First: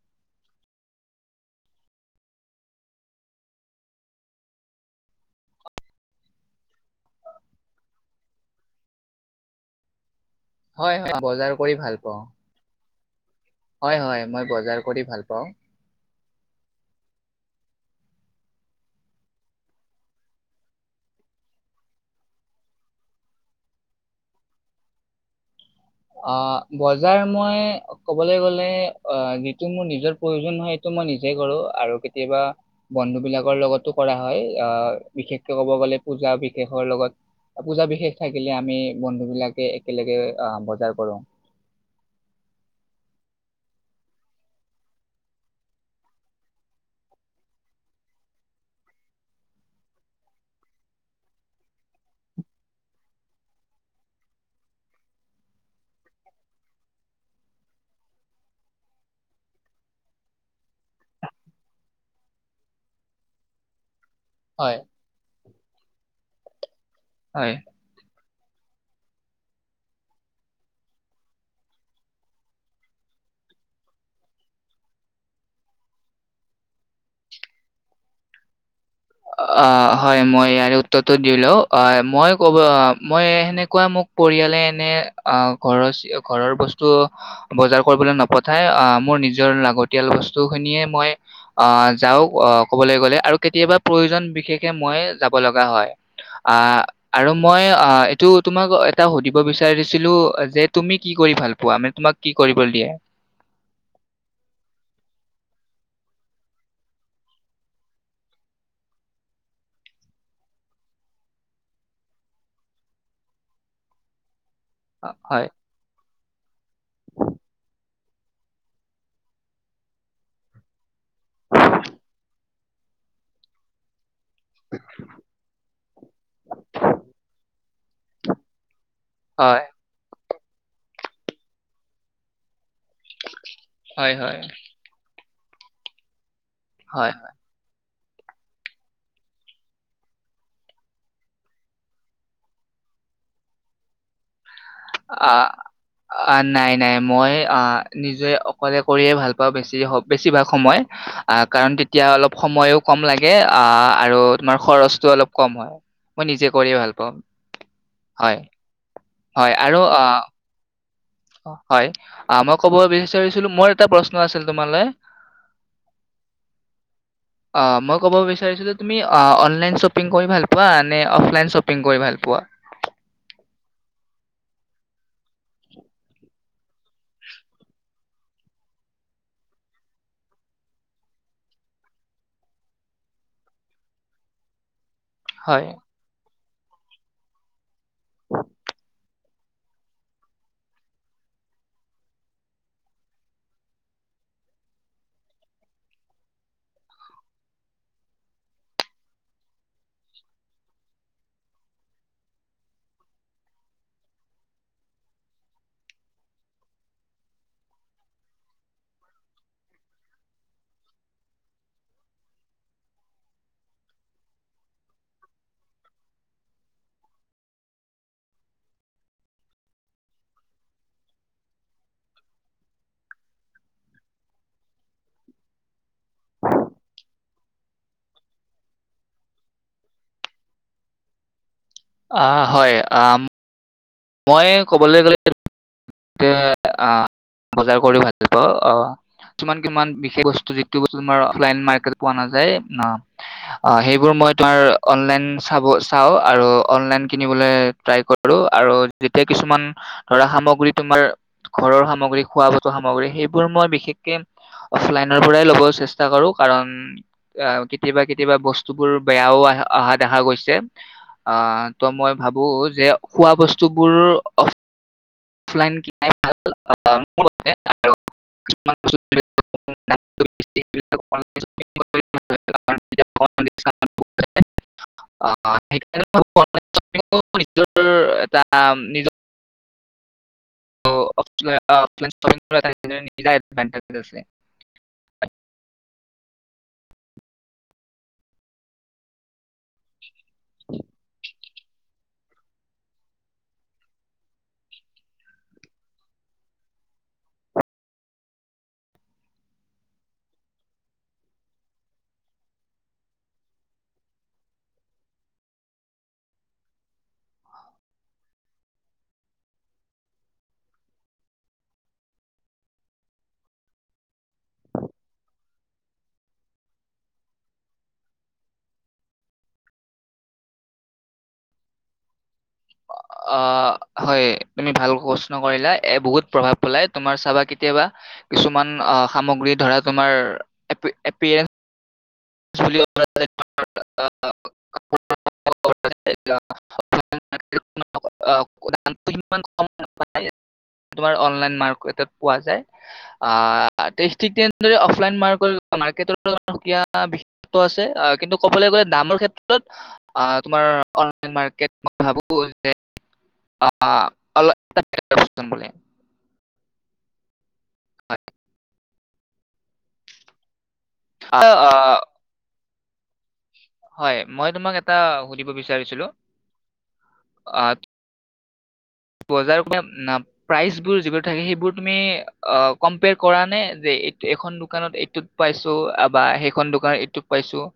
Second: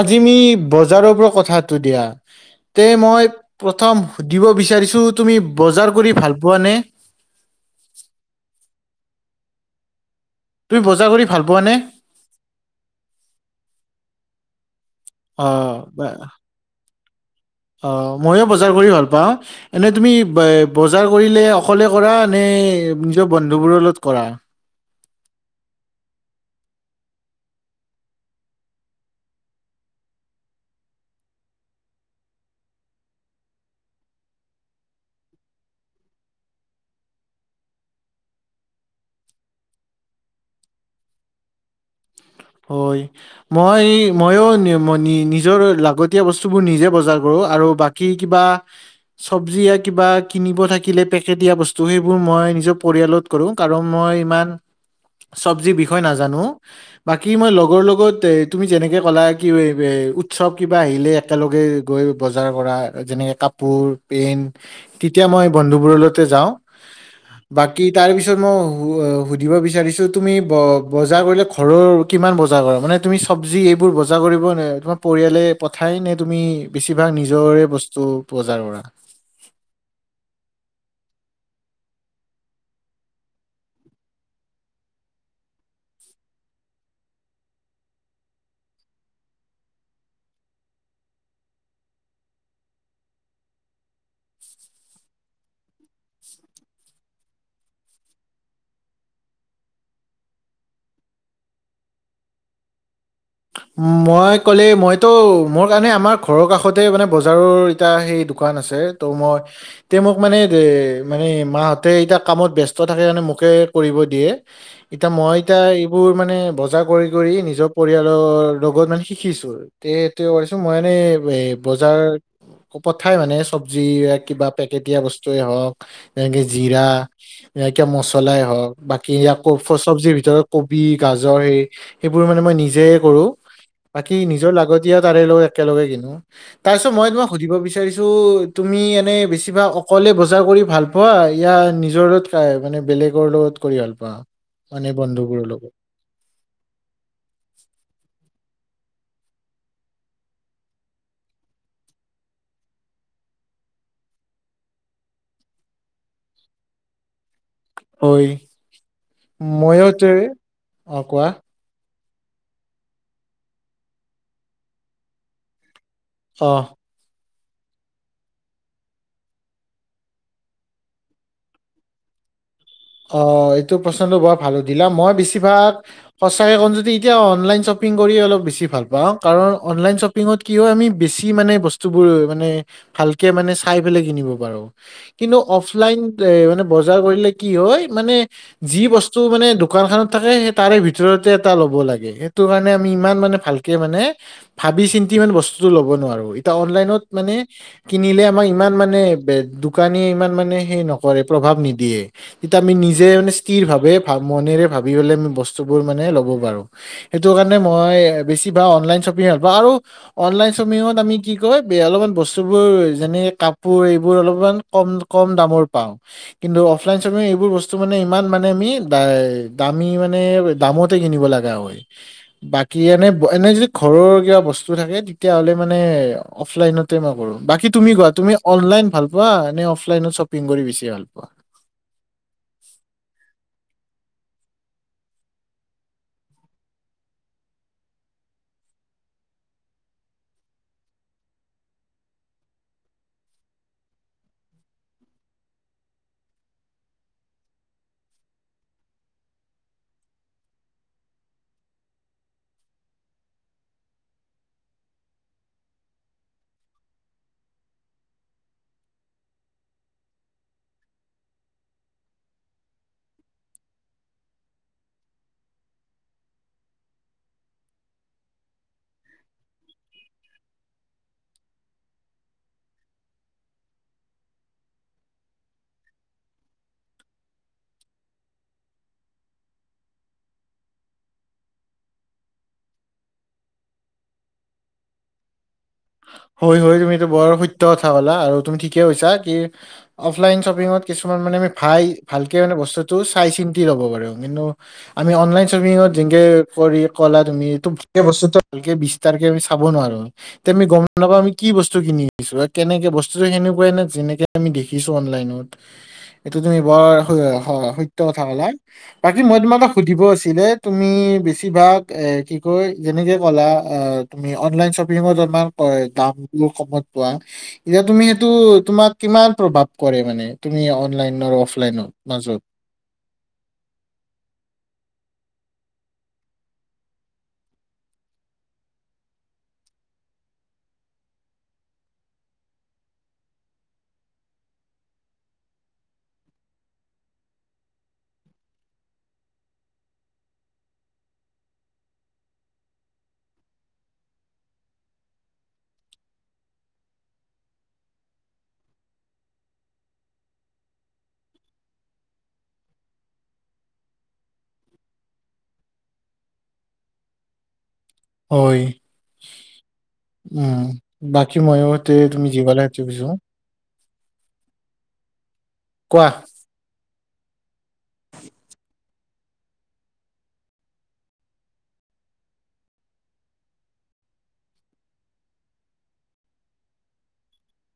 আজি নি বজাৰৰ পৰা কথাটো দিয়া, তে মই প্ৰথম সুধিব বিচাৰিছোঁ তুমি বজাৰ কৰি ভাল পোৱানে? তুমি হয় হয়, কৰি ভাল বজাৰ পোৱা নে কৰি ভাল পাওঁ। হয় হয়, মই বজাৰ কৰি ভাল পাওঁ অ', মন অ', মইও বজাৰ কৰি ভাল পাওঁ, এনে তুমি এই বজাৰ কৰিলে অকলে কৰা নে নিজৰ বন্ধু বোৰৰ লগত কৰা? অ', বজাৰ মই কবলৈ গলে অ', যিটো মোৰ নিজৰ পৰিজন হয় সৈতে মই নিজে কৰো আৰু কেতিয়াবা বন্ধু বিলাকৰ লগতো কৰা হয়, অ', বিশেষকৈ কব গলে পূজা বিশেষৰ লগত পূজা বিশেষ থাকিলে আমি বন্ধু ভিলকাই একেলগে অ', ব যাৰ কৰোঁ। হয়, মই-মইও নিম নি নিজৰ লাগতিয় বসবস্তুবোৰ নিজে বজাৰ কৰোঁ আৰু বাকী কিবা চব্জি যা কিবা কিনিব থাকিলে পেকেটিয় বস্তু সেইবোৰ মই নিজৰ পৰিয়ালত কৰো কাৰণ মই ইমান চব্জি বিশৈ নাজানো। বাকী মই লগৰ লগত তুমি যেনেকৈ ক'লা কি উৎসৱ কিবা আহিলে একেলগে গৈ বজাৰ কৰা যেনেকে কাপোৰ পেন হয় তেতিয়া মই বন্ধুবোৰৰ লগতেই যাওঁ। হয় বাকী তাৰ পিছত মই সুধিব বিচাৰিছোঁ তুমি ব বজাৰ কৰিলে খুব ঘৰৰ কিমান বজাৰ কৰা, মানে তুমি চবজি এইবোৰ বজাৰ কৰি পোৱা নে তোমাৰ পৰিয়ালে পঠাই নে তুমি বেছি ভাগ নিজৰে বস্তু বজাৰ কৰা? অ', হয় মই ইয়াৰে উত্তৰটো দি লওঁ আহ' মই কব আহ' মই এনেকুৱা মোক পৰিয়ালে এনে অ', ঘৰচীয়া ঘৰৰ বস্তু বজাৰ কৰিবলৈ নপঠাই অ', মোৰ নিজৰ লাগতিয়াল বস্তু খিনিয়ে মই অ', যাওঁ কবলৈ গলে আৰু কেতিয়াবা প্ৰয়োজন বিশেষকৈ মই যাব লগা হয় অ', আৰু মই অ', এইটো তোমাক এটা সুধিব বিচাৰিছিলো যে তুমি কি কৰি ভাল পোৱা, মানে তোমাক কি কৰিব দিয়ে? মই কলে, মইতো মোৰ কাৰণে আমাৰ ঘৰৰ কাষতেই মানে বজাৰৰ এটা সেই দোকান আছে তো' মই তেওঁ মোক মানে এ মানে মাহ'তে এতিয়া কামত ব্যস্ত থাকে কাৰণে মোকে কৰিব দিয়ে। এতিয়া মই হয় এতিয়া এইবোৰ মানে, বজাৰ কৰি কৰি নিজৰ পৰিয়াল লগৰ লগত মানে শিকিছোঁ তে এতিয়া ভাবিছোঁ মই মানে এ বজাৰ পথাই মানে চবজী কিবা পেকটিয়া বস্তুৱেই হওঁক, যেনকে জিৰা বা কিবা মছলাই হওঁক বাকী আকৌ হয় চবজিৰ ভিতৰত কবি, গাজৰ এই সেইবোৰ মানে মই নিজে কৰোঁ। হয় বাকী হয় নিজৰ লাগতিয়া তাৰে লৈ একেলগে কিনো। তাৰ পিছত মই হয় তোমাক সুধিব বিচাৰিছোঁ তো'তুমি এনে বেছিভাগ অকলে বজাৰ কৰি ভাল পোৱা য়া নিজৰ লগত কৈ মানে বেলেগৰ লগত কৰি ভাল পোৱা? মানে বন্ধুবোৰৰ অ', লগত অ' নাই-নাই মই অ'। নিজে অকলে কৰিয়ে ভাল পাওঁ বেছি, বেছিভাগ সময় অ', কাৰণ তেতিয়া অলপ সময়ো কম লাগে অ', আৰু তোমাৰ খৰচটো অলপ কম হয়, মই নিজে কৰি ভাল পাওঁ। অই? হয় হয় আৰু মইও তো অ', কোৱা। অ', মই কব বিচাৰিছিলো মোৰ এটা প্ৰশ্ন আছিল তোমালে। অ'। অ', মই কব বিচাৰিছিলো তুমি অ', অনলাইন শ্বপিং কৰি ভাল পোৱা নে অফলাইন শ্বপিং কৰি ভাল পোৱা। অ', এইটো প্ৰশ্নটো বৰ ভাল সুধিলা, মই বেছিভাগ সঁচাই কম যদি এতিয়া অনলাইন শ্বপিং কৰি অলপ বেছি ভাল পাও কাৰণ অনলাইন শ্বপিংত কি হয় আমি বেছি মানে বস্তুবোৰ মানে ভালকে মানে চাই পেলাই কিনিব পাৰো। কিন্তু হয় অফলাইন এ মানে বজাৰ কৰিলে কি হয়, মানে যি বস্তু মানে দোকান খেনত থাকে সেই তাৰে ভিতৰতে এটা লব লাগে সেইটো কাৰণে আমি ইমান মানে ভালকে মানে ভাবি চিন্তি মানে বস্তুতটো ল'ব নোৱাৰো এতিয়া অনলাইনত মানে কিনিলে আমাক ইমান মানে দোকানীয়ে ইমান মানে সেই নকৰে প্ৰভাৱ নিদিয়ে। তেতিয়া আমি নিজে স্থিৰ ভাৱে ভ মনেৰে ভাবিবলে বস্তুবোৰ মানে লব পাৰো, সেইটো কাৰণে মই বেছি ভাগ অনলাইন শ্বপিং ভাল পাওঁ, আৰু অনলাইন শ্বপিঙত আমি কি কয় অলপমান বস্তুবোৰ যেনে কাপোৰ এইবোৰ অলপমান কম কম দামৰ পাওঁ কিন্তু অফলাইন শ্বপিং এইবোৰ বস্তু মানে ইমান মানে আমি দা দামি মানে দামতে কিনিব লগা হয়, বাকী এনে ব এনে যদি ঘৰৰ কিবা বস্তু থাকে তেতিয়া হ'লে মানে অফলাইনতে মই কৰো, বাকী তুমি কোৱা তুমি কোৱা তুমি অনলাইন ভাল পোৱা? নে অফলাইনত শ্বপিং কৰি বেছি ভাল পোৱা? অ', হয়, আম মই ক'বলৈ গ'লে বজাৰ কৰি ভাল পাওঁ। আহ কিছমান কিমান বিশেষ বস্তু যিটো বস্তু তমাৰ অফলাইন মাৰ্কেট পোৱা নাযায়, সেইবোৰ মই তোমাৰ অনলাইন চাব চাওঁ আৰু অনলাইন কিনিবলৈ ট্ৰাই কৰো। আৰু যেতিয়া কিছুমান ধৰা সামগ্ৰী তোমাৰ ঘৰৰ সামগ্ৰী খোৱা বতোৱা সামগ্ৰী সেইবোৰ মই বিশেষকে অফলাইনৰ পৰাই লব চেষ্টা কৰো, কাৰণ আহ কেতিয়াবা কেতিয়াবা বস্তুবোৰ বেয়াও আহ অহা দেখা গৈছে আহ ত' মই ভাবো যে খোৱা বস্তুবোৰ অফ [unintelligible] [unintelligible] হয়-হয় তুমটো বৰ সত্য কথা ক'লা। আৰু তুমি ঠিকে কৈছা কি অফলাইন শ্বপিংত কিছুমান মানে চাই ভালকে মানে বস্তুটো চাই চিন্তি লব পাৰো, কিন্তু আমি অনলাইন শ্বপিংত যেনেকে কৰি কলা তুমি বস্তু ভালকে বিস্তাৰকে আমি চাব নোৱাৰো। তে গম নাপাম আমি কি বস্তু কিনি দিছো কেনেকে বস্তুটো সেনেকুৱাই নে যেনেকে আমি দেখিছো অনলাইনত, এইটো তুমি বৰ সত্য কথা কলা বাকী মই তোমাক এটা সুধিব আছিলে তুমি বেছিভাগ এ কি কয় যেনেকে ক'লা তুমি অনলাইন শ্বপিঙত তোমাৰ দামটো কমত পোৱা, এতিয়া তুমি সেইটো তোমাক কিমান প্ৰভাৱ কৰে মানে তুমি অনলাইন অফলাইনৰ মাজত? আহ, হয়, তুমি ভাল প্ৰশ্ন কৰিলা। এ বহুত প্ৰভাৱ পেলাই, তোমাৰ চাবা কেতিয়াবা কিছুমান সামগ্ৰী ধৰা তোমাৰ এপ এ পি এল [unintelligible] আছে কিন্তু কবলৈ গলে দামৰ ক্ষেত্ৰত তোমাৰ মই ভাবো যে অনলাইন মাৰ্কেট মই ভাবো যে [unintelligible] হয়, উম। আহ [unintelligible] কি বুজা হয়, মই তোমাক এটা সুধিব বিচাৰিছিলো কোৱা আ বজাৰ প্ৰাইজ বোৰ যিবোৰ থাকে সেইবোৰ তুমি অ কম্পেয়াৰ কৰা নে যে এইখন দুকানত এইটোত পাইছো বা সেইখন দোকানত এইটোত পাইছো।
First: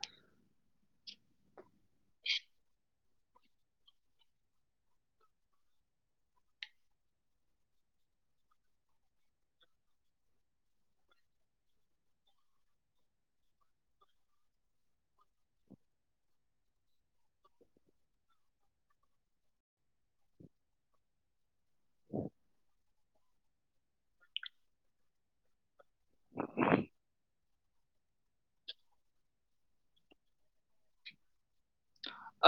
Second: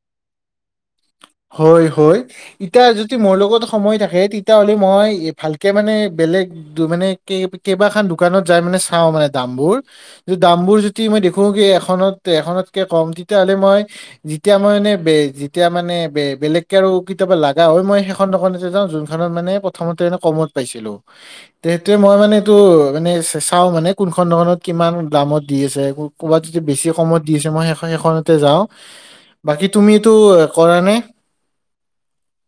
হয়-হয়। ইটা যদি মোৰ লগত সময় থাকে তেতিয়া হ'লে মই ভালকে মানে বেলেগ মানে কেইবাখান দোকানত যাই মানে চাওঁ মানে দামবোৰ, দামবোৰ যদি মই দেখো এখনত-এখনতকে কম তেতিয়াহ'লে মই যেতিয়া মই মানে যেতিয়া মানে বেলেগকে আৰু কেতিয়াবা লগা হয় মই সেইখন দোকানতে যাওঁ যোনখনত মানে প্ৰথমতে ম কমত পাইছিলো। সেইটোৱে মই মানে এইটো মানে চাওঁ মানে কোনখন দোকানত কিমান দামত দি আছে, কবাত যদি বেছি কমত দি আছে মই সেইখনতে যাওঁ। বাকী তুমি এইটো কৰা নে?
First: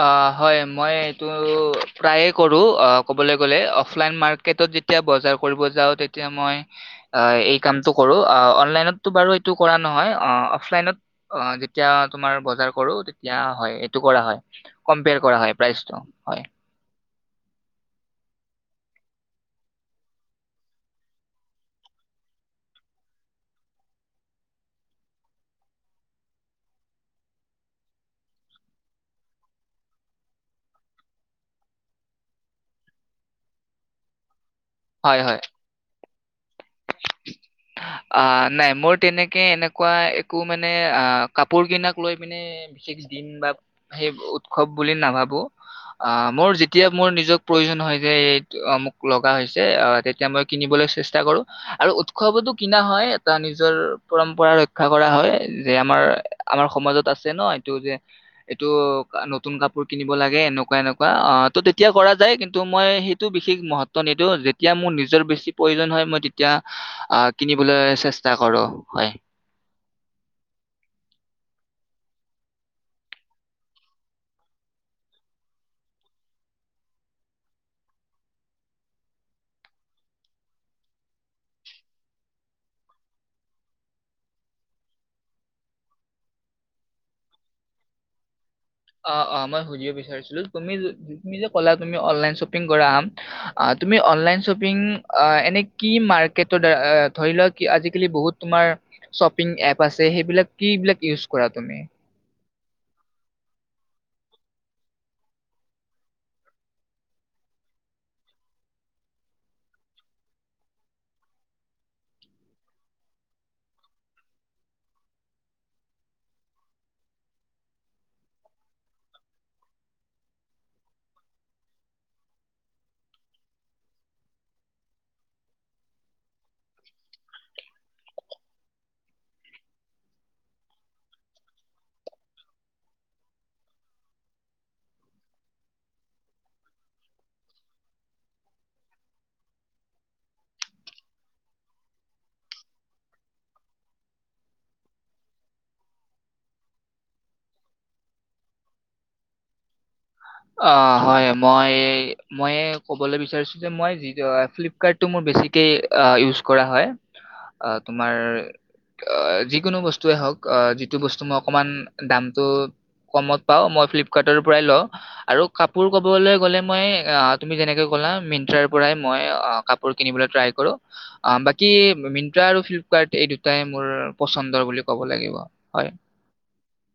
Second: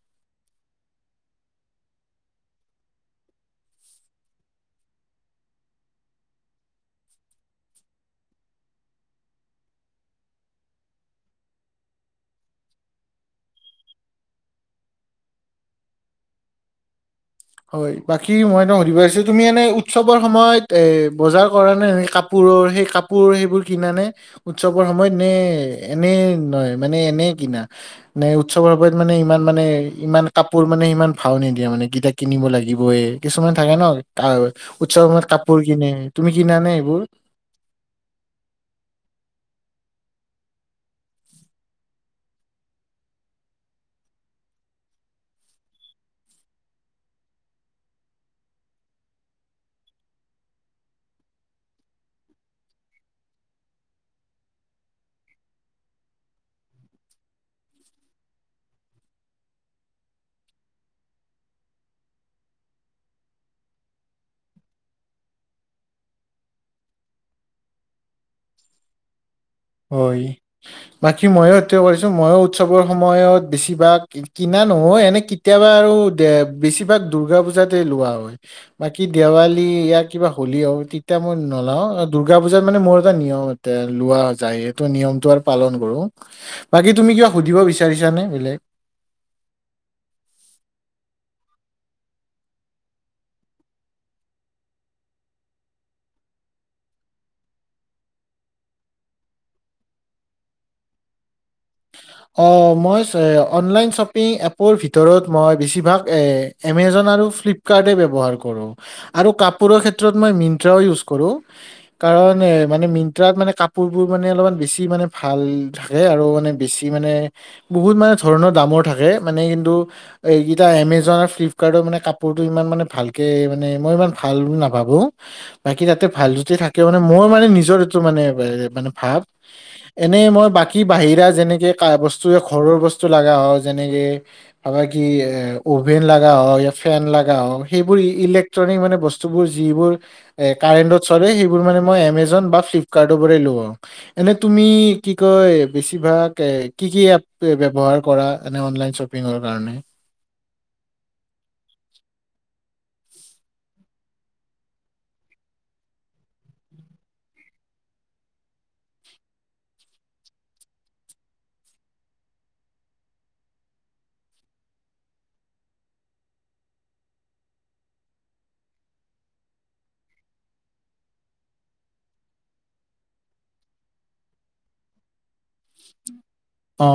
অ', হয়। মই এইটো প্ৰায়ে কৰো, ক'বলৈ গ'লে অফলাইন যেতিয়া বজাৰ কৰিব যাওঁ তেতিয়া মই এই কামটো কৰো অনলাইন বাৰু এটো কৰা নহয়। অহ অফলাইনত যেতিয়া তোমাৰ বজাৰ কৰো তেতিয়া হয়, এটো কৰা হয়। কম্পেয়াৰ কৰা হয় প্ৰাইজটো, হয়। হয়। বাকী মই সুধিব পাৰিছো, তুমি এনে উৎসৱৰ সময়ত এ বজাৰ কৰা নে, কাপোৰৰ সেই কাপোৰ সেইবোৰ কিনা নে, উৎসৱৰ সময়ত নে, এনে নহয় মানে এনে কিনা নে? উৎসৱৰ সময়ত মানে ইমান মানে ইমান কাপোৰ মানে ইমান ভাও নিদিয়া মানে গ কিনিব লাগিব এ কিছুমান থাকে ন উৎসৱ সময়ত কাপোৰ কিনে তুমি কিনা নে এইবোৰ আ নাই মোৰ তেনেকে এনেকুৱা একো মানে আহ কাপোৰ কিনাক লৈ মানে বিশেষ দিন বা সেই উৎসৱ বুলি নাভাবো, মোৰ যেতিয়া মোৰ নিজক প্ৰয়োজন হয় যে মোক লগা হৈছে তেতিয়া মই কিনিবলৈ চে চ কৰো আৰু উৎসৱতো কিনা হয় এটা নিজৰ পৰম্পৰা ৰক্ষা কৰা হয় যে আমাৰ আমাৰ সমাজত আছে ন এইটো যে এইটো নতুন কাপোৰ কিনিব লাগে এনেকুৱা এনেকুৱা অ ত' তেতিয়া কৰা যায় কিন্তু মই সেইটো বিশেষ মহত্ব নিদিওঁ যেতিয়া মোৰ নিজৰ বেছি প্ৰয়োজন হয় মই তেতিয়া আহ কিনিবলৈ চেষ্টা কৰো হয় হয় বাকী মইয়ো সেটোৱে কৰিছো, মই উৎসৱৰ সময়ত বেছিভাগ কিনা নহয় এনে কেতিয়াবা আৰু দে বেছিভাগ দূৰ্গা পুজাতে লোৱা হয়, বাকী দেৱালী ইয়া কিবা হলি হওক, তেতিয়া মই নলও দুৰ্গা পূজাত মানে মোৰ এটা নিয়ম এ লোৱা যাই নিয়মতটো আৰু পালন কৰো, বাকি তুমি কিবা সুধিব বিচাৰিছানে বেলেগ অ অ মই সুধিব বিচাৰিছিলোঁ তুমি যে ক'লা তুমি অনলাইন শ্বপিং কৰা আ তুমি অনলাইন শ্বপিং আ এনে কি মাৰ্কেটৰ দ্বাৰা ধৰিলোৱা আজিকালি বহুত তোমাৰ শ্বপিং এপ আছে সেইবিলাক কি বিলাক ইউজ কৰা তুমি? অ মই অনলাইন শ্বপিং এপৰ ভিতৰত মই বেছিভাগ এমেজন আৰু ফ্লিপকাৰ্টে ব্যৱহাৰ কৰোঁ, আৰু কাপোৰৰ ক্ষেত্ৰত মই মিন্ত্ৰাও ইউজ কৰো, কাৰণ মানে মিন্ত্ৰাত মানে কাপোৰবোৰ মানে অলপমান বেছি মানে ভাল থাকে, আৰু মানে বেছি আমি মানে বহুত মানে ধৰণৰ দামৰ থাকে, মানে কিন্তু এইগিটা এমেজন, ফ্লিপকাৰ্ট ৰ মানে কাপোৰতো ইমান মানে ভালকে মানে মই ইমান ভাল বুলি নাভাবোঁ, বাকি তাতে ভাল যদি থাকে মানে মোৰ মানে নিজৰ সেইটো মানে ভাৱ, এনেই মই বাকি বাহিৰা যেনেকে বস্তু ঘৰৰ বস্তু লগা হ যেনেকে ভাবা কি এ অভেন অ বস্তু বিলাক ঘৰৰ বস্তু লগা হয়। যেনেকে ধৰা কি অ, ভেন লগা হয়। য়া ফেন লগা হ'ল সেইবোৰ ইলেক্ট্ৰনিক মানে বস্তুবোৰ যিবোৰ এ কাৰেন্টত চলে। সেইবোৰ মানে মই এমেজন বা ফ্লিপকাৰ্টৰ পৰা লওঁ। এনে তুমি কি কয় বেছিভাগ এ।। কি, কি এপ্? ব্যৱহাৰ কৰা এ অনলাইন শ্বপিংৰ কাৰণে অ হয় মই এই, মই এই ক'বলৈ বিচাৰিছো যে মই যি য ফ্লিপকাৰ্ট টো মোৰ বেছিকে ইউচ কৰা হয়। আ তোমাৰ আ যিকোনো বস্তুৱেই হওক আ যিটো বস্তু মই অকণমান দামটো কমত পাওঁ, মই ফ্লিপকাৰ্টৰ পৰাই লওঁ। আৰু কাপোৰ কবলৈ গলে মই তুমি যেনেকে ক'লা আৰু কাপোৰ ক'বলৈ গ'লে মই আ তুমি যেনেকে ক'লা মিন্টাৰ পৰাই মই কাপোৰ কিনিবলৈ ট্ৰাই কৰো। বাকী মিন্টা আৰু ফ্লিপকাৰ্ট এই দুটাই মোৰ পছন্দৰ বুলি ক'ব লাগিব। হয়। অ।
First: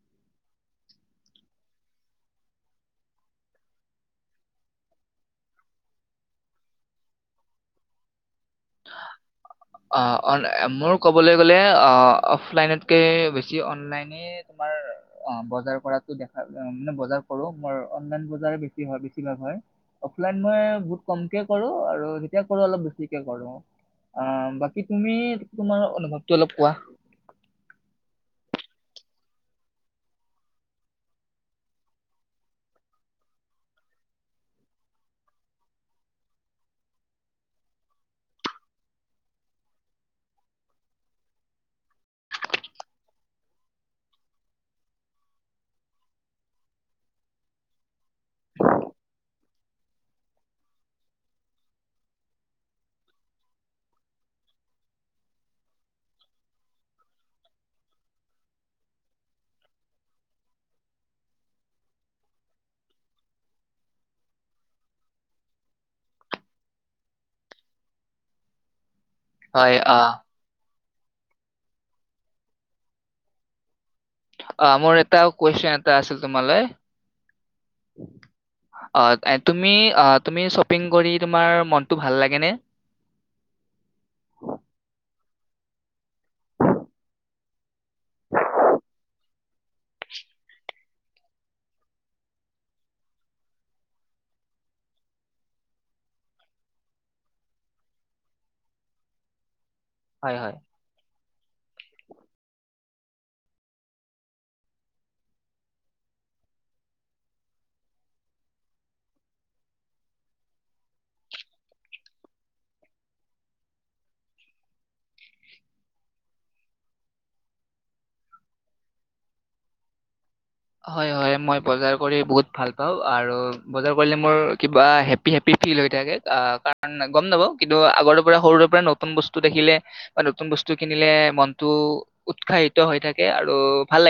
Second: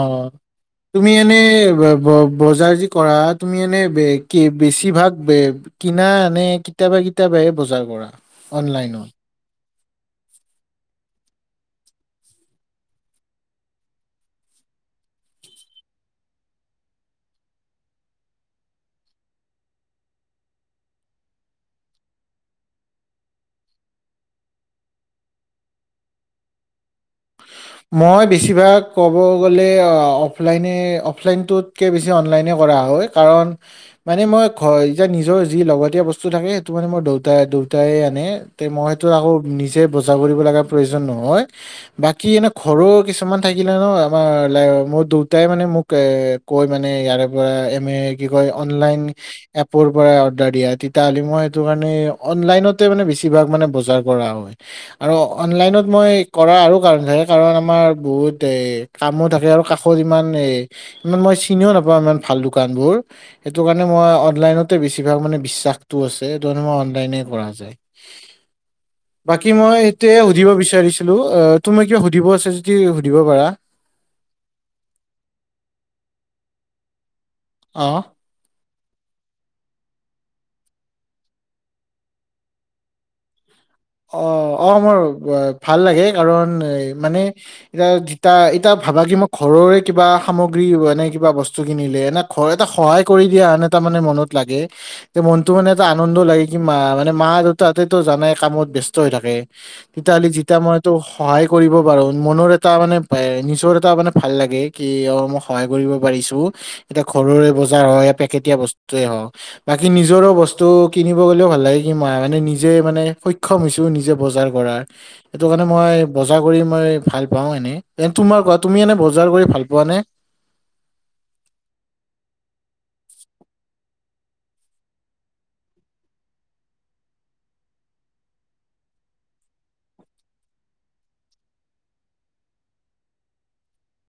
তুমি এনেই ব ব বজাৰ যি কৰা তুমি এনে কি বেছি ভাগ কিনা নে কেতিয়াবা কেতিয়াবাহে বজাৰ কৰা? অনলাইনত? অ মোৰ কব গলে অ অফলাইনতকে বেছি অনলাইনে তোমাৰ বজাৰ কৰাটো দেখা মানে বজাৰ কৰো। মোৰ অনলাইন বজাৰে বেছি ভাগ হয়। অফলাইন মই বহুত কমকে কৰো আৰু যেতিয়া কৰো অলপ বেছিকে কৰোঁ। কৰো আহ বাকী তুমি তোমাৰ অনুভৱটো অলপ কোৱা? মই বেছিভাগ ক'ব গলে অফলাইনে, অফলাইনটোতকে বেছি অনলাইনে কৰা হয়। কাৰণ মানে মই এতিয়া নিজৰ যি লগতীয়া বস্তু থাকে মই বেছি ভাগ, ক'ব গ'লে অ, অফলাইনে অফলাইনটোকে বেছি অনলাইনে কৰা হয়। কাৰণ মানে মই ঘৰৰ এতিয়া নিজৰ যি লাগতীয়াল বস্তু থাকে। সেই টো মানে মোৰ দেউতাই দেউতাই আনে তে মই টো আকৌ নিজে বজাৰ কৰিব লগা প্ৰয়োজন নহয় বাকী এনে ঘৰৰ কিছুমান থাকিলে ন আমাৰ লাইক মোৰ দেউতাই মানে মোক কয় মানে ইয়াৰে পৰা এম এ কি কয়, অনলাইন এপৰ পৰা অৰ্ডাৰ দিয়া তেতিয়া হ'লে মই সেইটো মানে অনলাইনতে মানে বেছিভাগ মানে বজাৰ কৰা হয়। আৰু অনলাইনত মই কৰা আৰু কাৰণ থাকে কাৰণ আমাৰ বহুত এই কামো থাকে আৰু কাকো ইমান মই চিনিও নাপাওঁ। ইমান ভাল দোকান বোৰ সেইটো কাৰণে মই অনলাইনতে বেছি ভাগ বিশ্বাসটো আছে। সেই টো কাৰণে মোৰ অনলাইনে কৰা যায়। বাকী হয় মই সেই আ টোয়ে সুধিব বিচাৰিছোঁ।। আৰু তুমি কি।। সুধিব আছে যদি সুধিব পাৰা। অ মোৰ এটা কুৱেশন এটা আছিল তোমালৈ? অহ অ এ তুমি তুমি শ্বপিং কৰি তোমাৰ মনটো ভাল লাগে নে? অ অ মোৰ ভাল লাগে কাৰণ মানে এ যেতিয়া এতিয়া ভাবা কি মই ঘৰৰে কিবা সামগ্ৰী মানে কিবা বস্তু কিনিলে এনেই ঘৰ এটা সহায় কৰি দিয়া আন এটা মানে মনত লাগে যে মনটো মানে এটা আনন্দ লাগে কি মা মানে মা দেউতাহতেঁতো জানাই কামত ব্যস্ত হৈ থাকে। তেতিয়াহ'লে হয় হয়। যেতিয়া মইতো সহায় কৰিব পাৰো মনৰ এটা মানে।। নিজৰ এটা মানে ভাল লাগে কি অ মই সহায় এ, নিজৰ এটা মানে ভাল লাগে কি অ মই সহায় কৰিব পাৰিছো। এতিয়া ঘৰৰে বজাৰ হয় পেকেটয়া বস্তুে হওঁক বাকি নিজৰ বস্তু কিনিব গ'লেও ভাল লাগে কি মই মানে নিজে মানে।। সক্ষম হৈছো নিজে বজাৰ কৰা সেইটো কাৰণে মই বজাৰ কৰি মই ভাল পাওঁ এনে। তুমি এনে বজাৰ কৰি ভাল পোৱা নে? হয় হয় মই বজাৰ কৰি বহুত ভাল পাওঁ আৰু বজাৰ কৰিলে মোৰ কিবা হেপ্পী্ হেপ্পী্ ফিল হৈ থাকে। তাৰ কাৰণ গম নাপাওঁ কিন্তু আগৰ পৰা সৰুৰে পৰা নতুন বস্তু দেখিলে বা নতুন বস্তু কিনিলে মনতটো উৎসাহিত হৈ থাকে আৰু ভাল লাগে।